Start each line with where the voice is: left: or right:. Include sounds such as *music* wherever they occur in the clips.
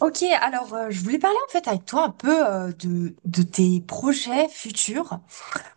right: Ok, alors je voulais parler en fait avec toi un peu de tes projets futurs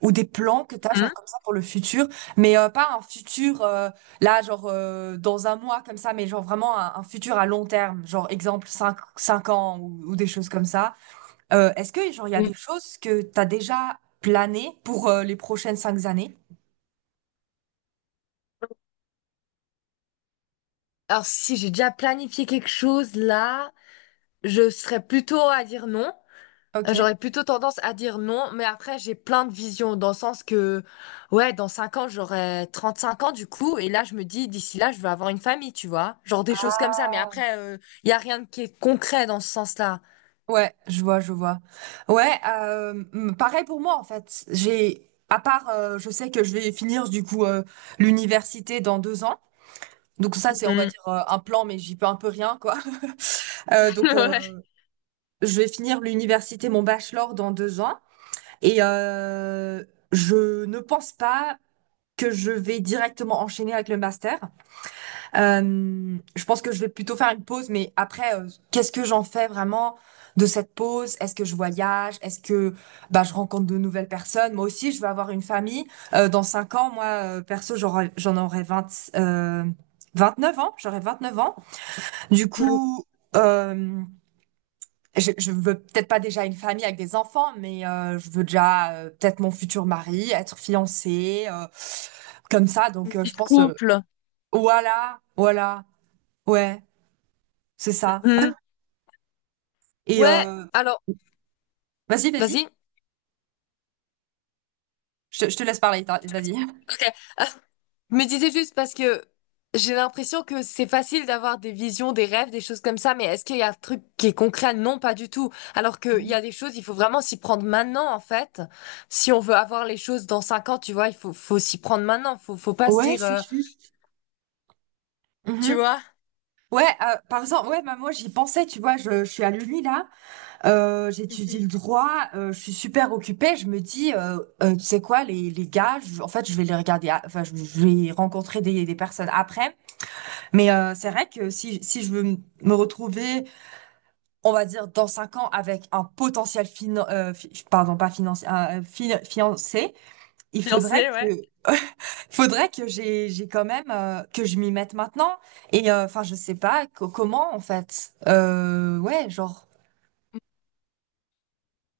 right: ou des plans que tu as
left: Hmm.
right: genre comme ça pour le futur, mais pas un futur là genre dans un mois comme ça, mais genre vraiment un futur à long terme, genre exemple cinq ans ou des choses comme ça. Est-ce que genre il y a
left: Mm.
right: des choses que tu as déjà planées pour les prochaines 5 années?
left: Alors, si j'ai déjà planifié quelque chose là, je serais plutôt à dire non. Euh,
right: Ok.
left: J'aurais plutôt tendance à dire non, mais après, j'ai plein de visions dans le sens que, ouais, dans 5 ans, j'aurai 35 ans du coup, et là, je me dis, d'ici là, je veux avoir une famille, tu vois. Genre des choses comme ça, mais après, il y a rien qui est concret dans ce sens-là.
right: Ouais, je vois, je vois. Ouais, pareil pour moi en fait. J'ai, à part, je sais que je vais finir du coup l'université dans 2 ans. Donc ça, c'est on va
left: Mhm.
right: dire un plan, mais j'y peux un peu rien quoi. *laughs* Donc
left: *laughs*
right: je vais finir l'université, mon bachelor dans 2 ans, et je ne pense pas que je vais directement enchaîner avec le master. Je pense que je vais plutôt faire une pause, mais après, qu'est-ce que j'en fais vraiment de cette pause? Est-ce que je voyage? Est-ce que bah, je rencontre de nouvelles personnes? Moi aussi, je veux avoir une famille. Dans 5 ans, moi, perso, j'en aurai 20, euh, neuf ans. J'aurai 29 ans. Du
left: Ouais.
right: coup, euh, je veux peut-être pas déjà une famille avec des enfants, mais je veux déjà peut-être mon futur mari, être fiancée, comme ça. Donc,
left: Mhm. Du
right: je pense,
left: couple.
right: voilà, voilà, ouais. C'est ça.
left: Mhm.
right: Et
left: Ouais, alors,
right: vas-y, vas-y,
left: vas-y.
right: je te laisse parler, tu vas-y.
left: Ok. Je me disais juste parce que j'ai l'impression que c'est facile d'avoir des visions, des rêves, des choses comme ça, mais est-ce qu'il y a un truc qui est concret? Non, pas du tout. Alors qu'il y a des choses, il faut vraiment s'y prendre maintenant, en fait. Si on veut avoir les choses dans cinq ans, tu vois, il faut s'y prendre maintenant. Faut pas se
right: Ouais,
left: dire,
right: c'est juste.
left: tu
right: Mmh.
left: vois.
right: Ouais, par exemple, ouais, bah, moi, j'y pensais, tu vois? Je suis à l'Uni, là, j'étudie le
left: *laughs*
right: droit, je suis super occupée. Je me dis, «Tu sais quoi? Les gars, je en fait, je vais les regarder a enfin, je vais rencontrer des personnes après». Mais c'est vrai que si je veux m me retrouver, on va dire, dans 5 ans avec un potentiel finan fi pardon, pas financier, un, fi fiancé, il
left: J'en
right: faudrait
left: ouais.
right: que *laughs* Faudrait que j'ai quand même que je m'y mette maintenant et enfin je sais pas comment en fait ouais genre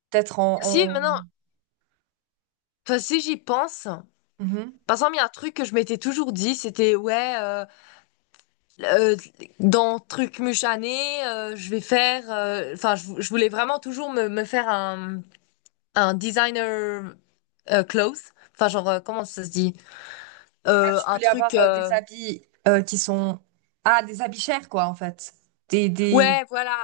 right: peut-être
left: Si,
right: en-
left: maintenant, toi, si j'y pense,
right: Mhm.
left: par exemple, il y a un truc que je m'étais toujours dit, c'était, ouais, euh, dans truc muchané, je vais faire, enfin, je voulais vraiment toujours me faire un designer clothes. Enfin, genre, comment ça se dit?
right: Ah, tu
left: Un
right: voulais
left: truc.
right: avoir des habits qui sont ah des habits chers quoi en fait des des,
left: Ouais, voilà.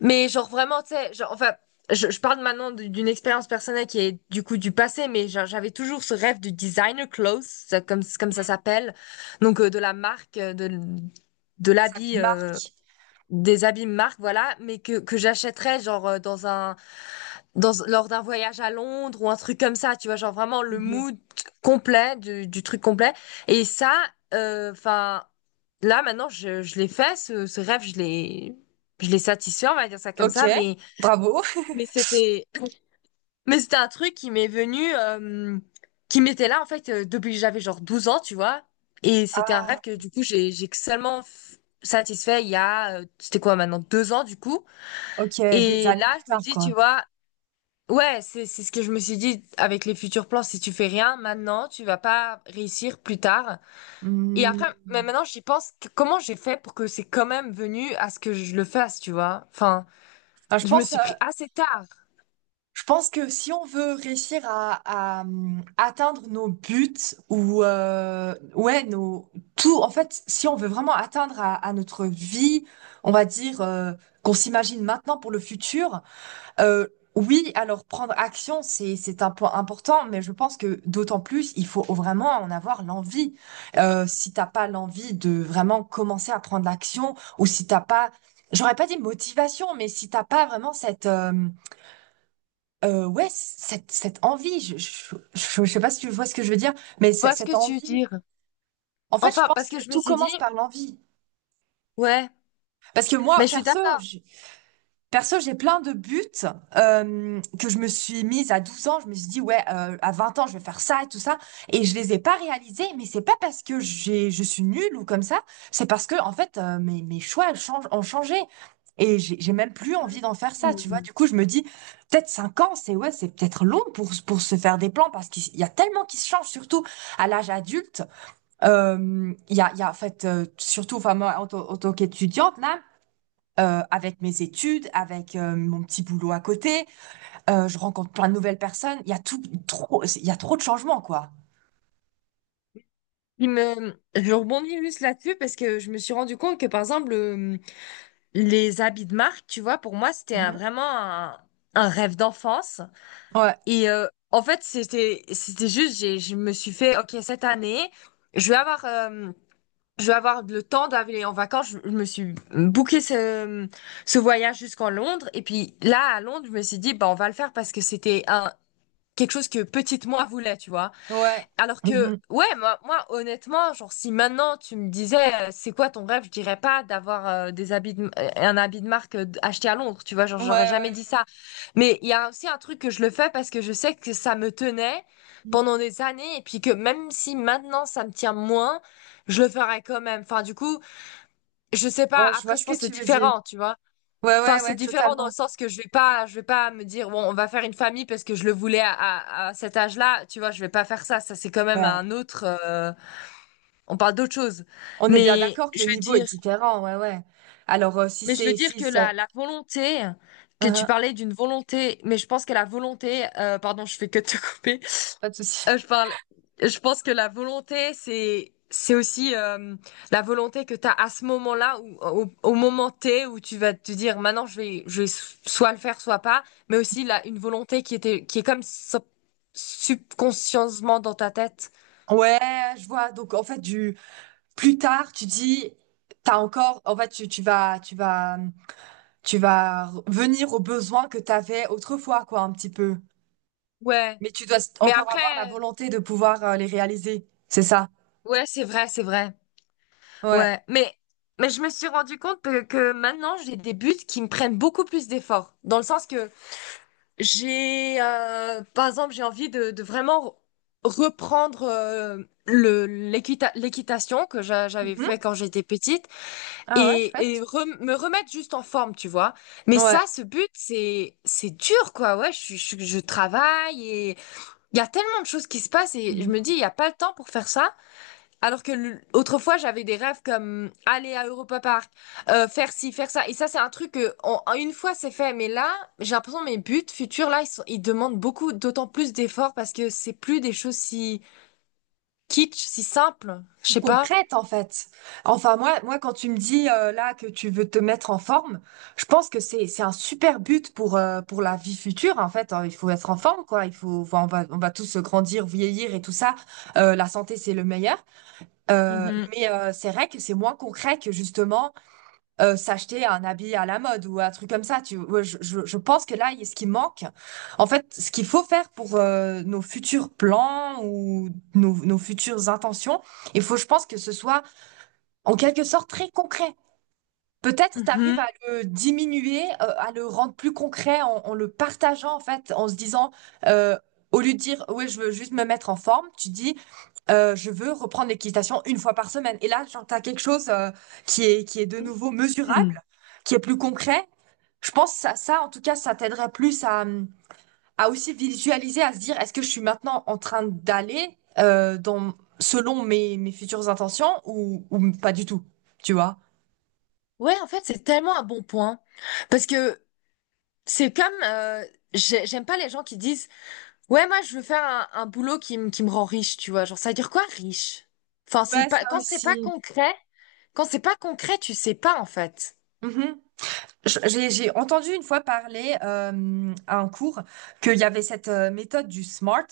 left: Mais genre, vraiment, tu sais, genre, enfin, je parle maintenant d'une expérience personnelle qui est du coup du passé, mais genre, j'avais toujours ce rêve du designer clothes, comme, comme ça s'appelle. Donc, de la marque, de
right: des habits
left: l'habit,
right: de marque.
left: des habits marque, voilà, mais que j'achèterais, genre, dans un. Dans, lors d'un voyage à Londres ou un truc comme ça, tu vois, genre vraiment le
right: Mhm.
left: mood complet du truc complet. Et ça, enfin, là maintenant, je l'ai fait, ce rêve, je l'ai satisfait, on va dire ça comme
right: Ok,
left: ça, mais,
right: bravo.
left: mais c'était, mais c'était un truc qui m'est venu, qui m'était là en fait depuis que j'avais genre 12 ans, tu vois. Et c'était un
right: Ah,
left: rêve que du coup j'ai, satisfait il y a, c'était quoi maintenant, deux ans du coup.
right: ok. Des
left: Et
right: années
left: là,
right: plus
left: je me
right: tard
left: dis,
right: quoi.
left: tu vois, Ouais, c'est ce que je me suis dit avec les futurs plans. Si tu fais rien maintenant, tu vas pas réussir plus tard. Et
right: Hmm.
left: après, mais maintenant j'y pense, comment j'ai fait pour que c'est quand même venu à ce que je le fasse, tu vois? Enfin,
right: Ah, je
left: je me
right: pense euh,
left: suis pris assez tard. Tu
right: Je pense que si on veut réussir à, atteindre nos buts ou ouais nos tout en fait si on veut vraiment atteindre à notre vie on va dire qu'on s'imagine maintenant pour le futur euh, oui alors prendre action c'est un point important mais je pense que d'autant plus il faut vraiment en avoir l'envie. Si t'as pas l'envie de vraiment commencer à prendre l'action ou si t'as pas j'aurais pas dit motivation mais si t'as pas vraiment cette ouais, cette envie, je sais pas si tu vois ce que je veux dire, mais
left: vois ce
right: cette
left: que tu veux
right: envie,
left: dire?
right: en fait, je
left: Enfin,
right: pense
left: parce que
right: que
left: je me
right: tout
left: suis dit,
right: commence par l'envie.
left: ouais,
right: Parce que moi,
left: mais je suis
right: perso,
left: d'accord.
right: perso, j'ai plein de buts que je me suis mise à 12 ans. Je me suis dit, ouais, à 20 ans, je vais faire ça et tout ça. Et je les ai pas réalisés, mais c'est pas parce que je suis nulle ou comme ça. C'est parce que, en fait, mes choix elles changent, ont changé. Et j'ai même plus envie d'en faire ça, tu vois.
left: Hmm.
right: Du coup, je me dis, peut-être 5 ans, c'est peut-être long pour se faire des plans parce qu'il y a tellement qui se change, surtout à l'âge adulte. En fait, surtout, enfin, moi, en tant qu'étudiante, là, avec mes études, avec mon petit boulot à côté. Je rencontre plein de nouvelles personnes. Il y a trop de changements, quoi.
left: Il me, je rebondis juste là-dessus parce que je me suis rendu compte que par exemple les habits de marque, tu vois, pour moi c'était
right: Mhm.
left: vraiment un rêve d'enfance.
right: Ouais,
left: Et en fait, c'était juste, j'ai, je me suis fait, ok, cette année, je vais avoir, euh, je vais avoir le temps d'aller en vacances. Je me suis booké ce, ce voyage jusqu'en Londres. Et puis là, à Londres, je me suis dit, bah, on va le faire parce que c'était un quelque chose que petite moi voulait, tu vois.
right: ouais.
left: Alors que,
right: Mhm.
left: ouais, moi, moi, honnêtement, genre, si maintenant tu me disais, c'est quoi ton rêve, je dirais pas d'avoir des un habit de marque acheté à Londres, tu vois, genre,
right: Ouais,
left: j'aurais jamais
right: ouais.
left: dit ça. Mais il y a aussi un truc que je le fais parce que je sais que ça me tenait
right: Mm.
left: pendant des années et puis que même si maintenant ça me tient moins, je le ferais quand même. Enfin, du coup, je sais pas,
right: Ouais, je vois
left: après, je
right: ce que
left: pense que c'est
right: tu veux dire.
left: différent, tu vois.
right: Ouais,
left: Enfin,
right: ouais,
left: c'est
right: ouais,
left: différent dans le
right: totalement.
left: sens que je vais pas me dire, bon, on va faire une famille parce que je le voulais à cet âge-là. Tu vois, je vais pas faire ça. Ça, c'est quand même
right: Ouais.
left: un autre, on parle d'autre chose.
right: On est bien
left: Mais
right: d'accord que
left: je
right: le
left: veux
right: niveau est
left: dire,
right: différent, ouais, ouais. Alors, si
left: mais je veux
right: c'est,
left: dire
right: si
left: que
right: c'est,
left: la volonté, que tu
right: Uhum,
left: parlais d'une volonté, mais je pense que la volonté, pardon, je fais que te couper.
right: pas de souci.
left: Euh, je parle, je pense que la volonté, c'est aussi la volonté que tu as à ce moment-là, ou au moment T, où tu vas te dire, maintenant, je vais soit le faire, soit pas, mais aussi là, une volonté qui était, qui est comme subconsciencement dans ta tête.
right: *laughs* Ouais, je vois. Donc, en fait, du plus tard, tu dis, t'as encore, en fait, tu vas venir aux besoins que tu avais autrefois, quoi, un petit peu.
left: Ouais.
right: Mais tu dois
left: Mais
right: encore avoir la
left: après,
right: volonté de pouvoir les réaliser. C'est ça.
left: ouais, c'est vrai, c'est vrai.
right: Ouais.
left: Ouais. Mais je me suis rendu compte que maintenant, j'ai des buts qui me prennent beaucoup plus d'efforts, dans le sens que j'ai, par exemple, j'ai envie de vraiment reprendre le, l'équitation que j'avais
right: Mhm.
left: fait quand j'étais petite
right: Ah ouais,
left: et,
right: chouette.
left: me remettre juste en forme, tu vois. Mais
right: Ouais.
left: ça, ce but, c'est dur, quoi. Ouais, je travaille et il y a tellement de choses qui se passent et je me dis,
right: Mhm.
left: il n'y a pas le temps pour faire ça. Alors que autrefois, j'avais des rêves comme aller à Europa Park, faire ci, faire ça. Et ça, c'est un truc que, en une fois, c'est fait. Mais là, j'ai l'impression que mes buts futurs, là, ils demandent beaucoup, d'autant plus d'efforts parce que c'est plus des choses si kitsch, si simples. Je
right: Puis
left: sais pas.
right: concrète, en fait. Enfin, moi, moi, quand tu me dis là que tu veux te mettre en forme, je pense que c'est un super but pour la vie future, en fait. Hein. Il faut être en forme, quoi. Il faut, enfin, on va tous grandir, vieillir et tout ça. La santé, c'est le meilleur.
left: Mhm.
right: Mais c'est vrai que c'est moins concret que justement. S'acheter un habit à la mode ou un truc comme ça. Ouais, je pense que là, ce qui manque, en fait, ce qu'il faut faire pour nos futurs plans ou nos, nos futures intentions, il faut, je pense, que ce soit en quelque sorte très concret. Peut-être t'arrives
left: Mhm.
right: à le diminuer, à le rendre plus concret en, en le partageant en fait, en se disant, euh, au lieu de dire, ouais, je veux juste me mettre en forme, tu dis, je veux reprendre l'équitation une fois par semaine. Et là, genre, t'as quelque chose qui est de nouveau
left: Mhm.
right: mesurable, qui est plus concret. Je pense que ça, en tout cas, ça t'aiderait plus à aussi visualiser, à se dire, est-ce que je suis maintenant en train d'aller dans, selon mes futures intentions ou pas du tout, tu vois?
left: Ouais, en fait, c'est tellement un bon point. Parce que c'est comme, j'aime pas les gens qui disent, ouais, moi, je veux faire un boulot qui me rend riche, tu vois. Genre, ça veut dire quoi, riche? Enfin, c'est
right: Ouais,
left: pas,
right: ça
left: quand c'est pas
right: aussi.
left: concret, quand c'est pas concret, tu sais pas en fait.
right: Mhm. J'ai entendu une fois parler à un cours qu'il y avait cette méthode du SMART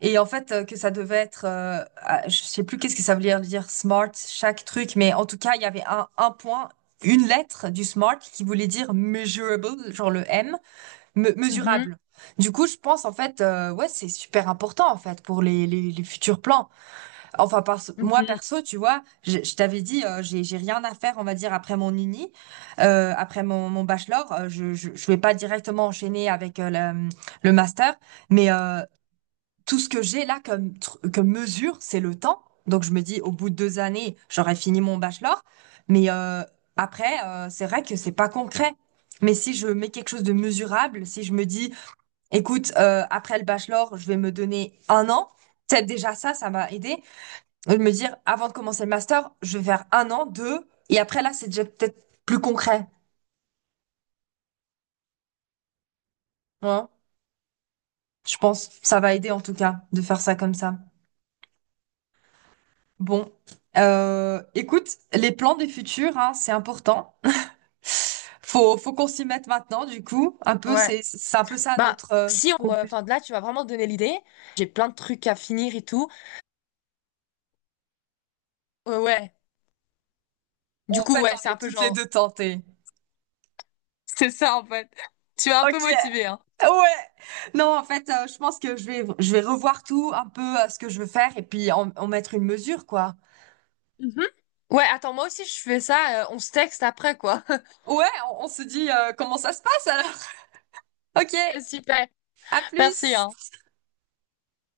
right: et en fait que ça devait être, ah, je sais plus qu'est-ce que ça veut dire, SMART, chaque truc, mais en tout cas il y avait un point, une lettre du SMART qui voulait dire measurable, genre le M,
left: Mhm,
right: mesurable. Du coup je pense en fait, ouais c'est super important en fait pour les futurs plans. Enfin, moi
left: mhm.
right: perso, tu vois, je t'avais dit, j'ai rien à faire, on va dire, après mon uni, après mon bachelor. Je vais pas directement enchaîner avec le master, mais tout ce que j'ai là comme mesure, c'est le temps. Donc, je me dis, au bout de 2 années, j'aurai fini mon bachelor. Mais après, c'est vrai que c'est pas concret. Mais si je mets quelque chose de mesurable, si je me dis, écoute, après le bachelor, je vais me donner un an. Peut-être déjà ça, ça m'a aidé de me dire, avant de commencer le master, je vais faire un an, deux, et après là, c'est déjà peut-être plus concret. Hein. Je pense, ça va aider en tout cas de faire ça comme ça. Bon, écoute, les plans du futur, hein, c'est important. Faut qu'on s'y mette maintenant, du coup. Un peu,
left: Ouais.
right: c'est un peu ça
left: Bah,
right: notre
left: si, pour,
right: conclusion.
left: enfin, là, tu m'as vraiment donné l'idée. J'ai plein de trucs à finir et tout. Ouais, ouais. Du
right: En
left: coup,
right: fait,
left: ouais, c'est
right: on
left: un
right: est
left: peu
right: toutes les
left: genre.
right: deux tentées.
left: *laughs* C'est ça, en fait. Tu m'as un
right: Ok,
left: peu motivé, hein.
right: ouais. Non, en fait, je pense que je vais revoir tout, un peu ce que je veux faire, et puis en, en mettre une mesure, quoi.
left: Mhm. Ouais, attends, moi aussi, je fais ça. On se texte après, quoi. *laughs*
right: Ouais, on se dit comment ça se passe alors. *laughs* Ok,
left: Ok, super.
right: à
left: Merci,
right: plus.
left: hein.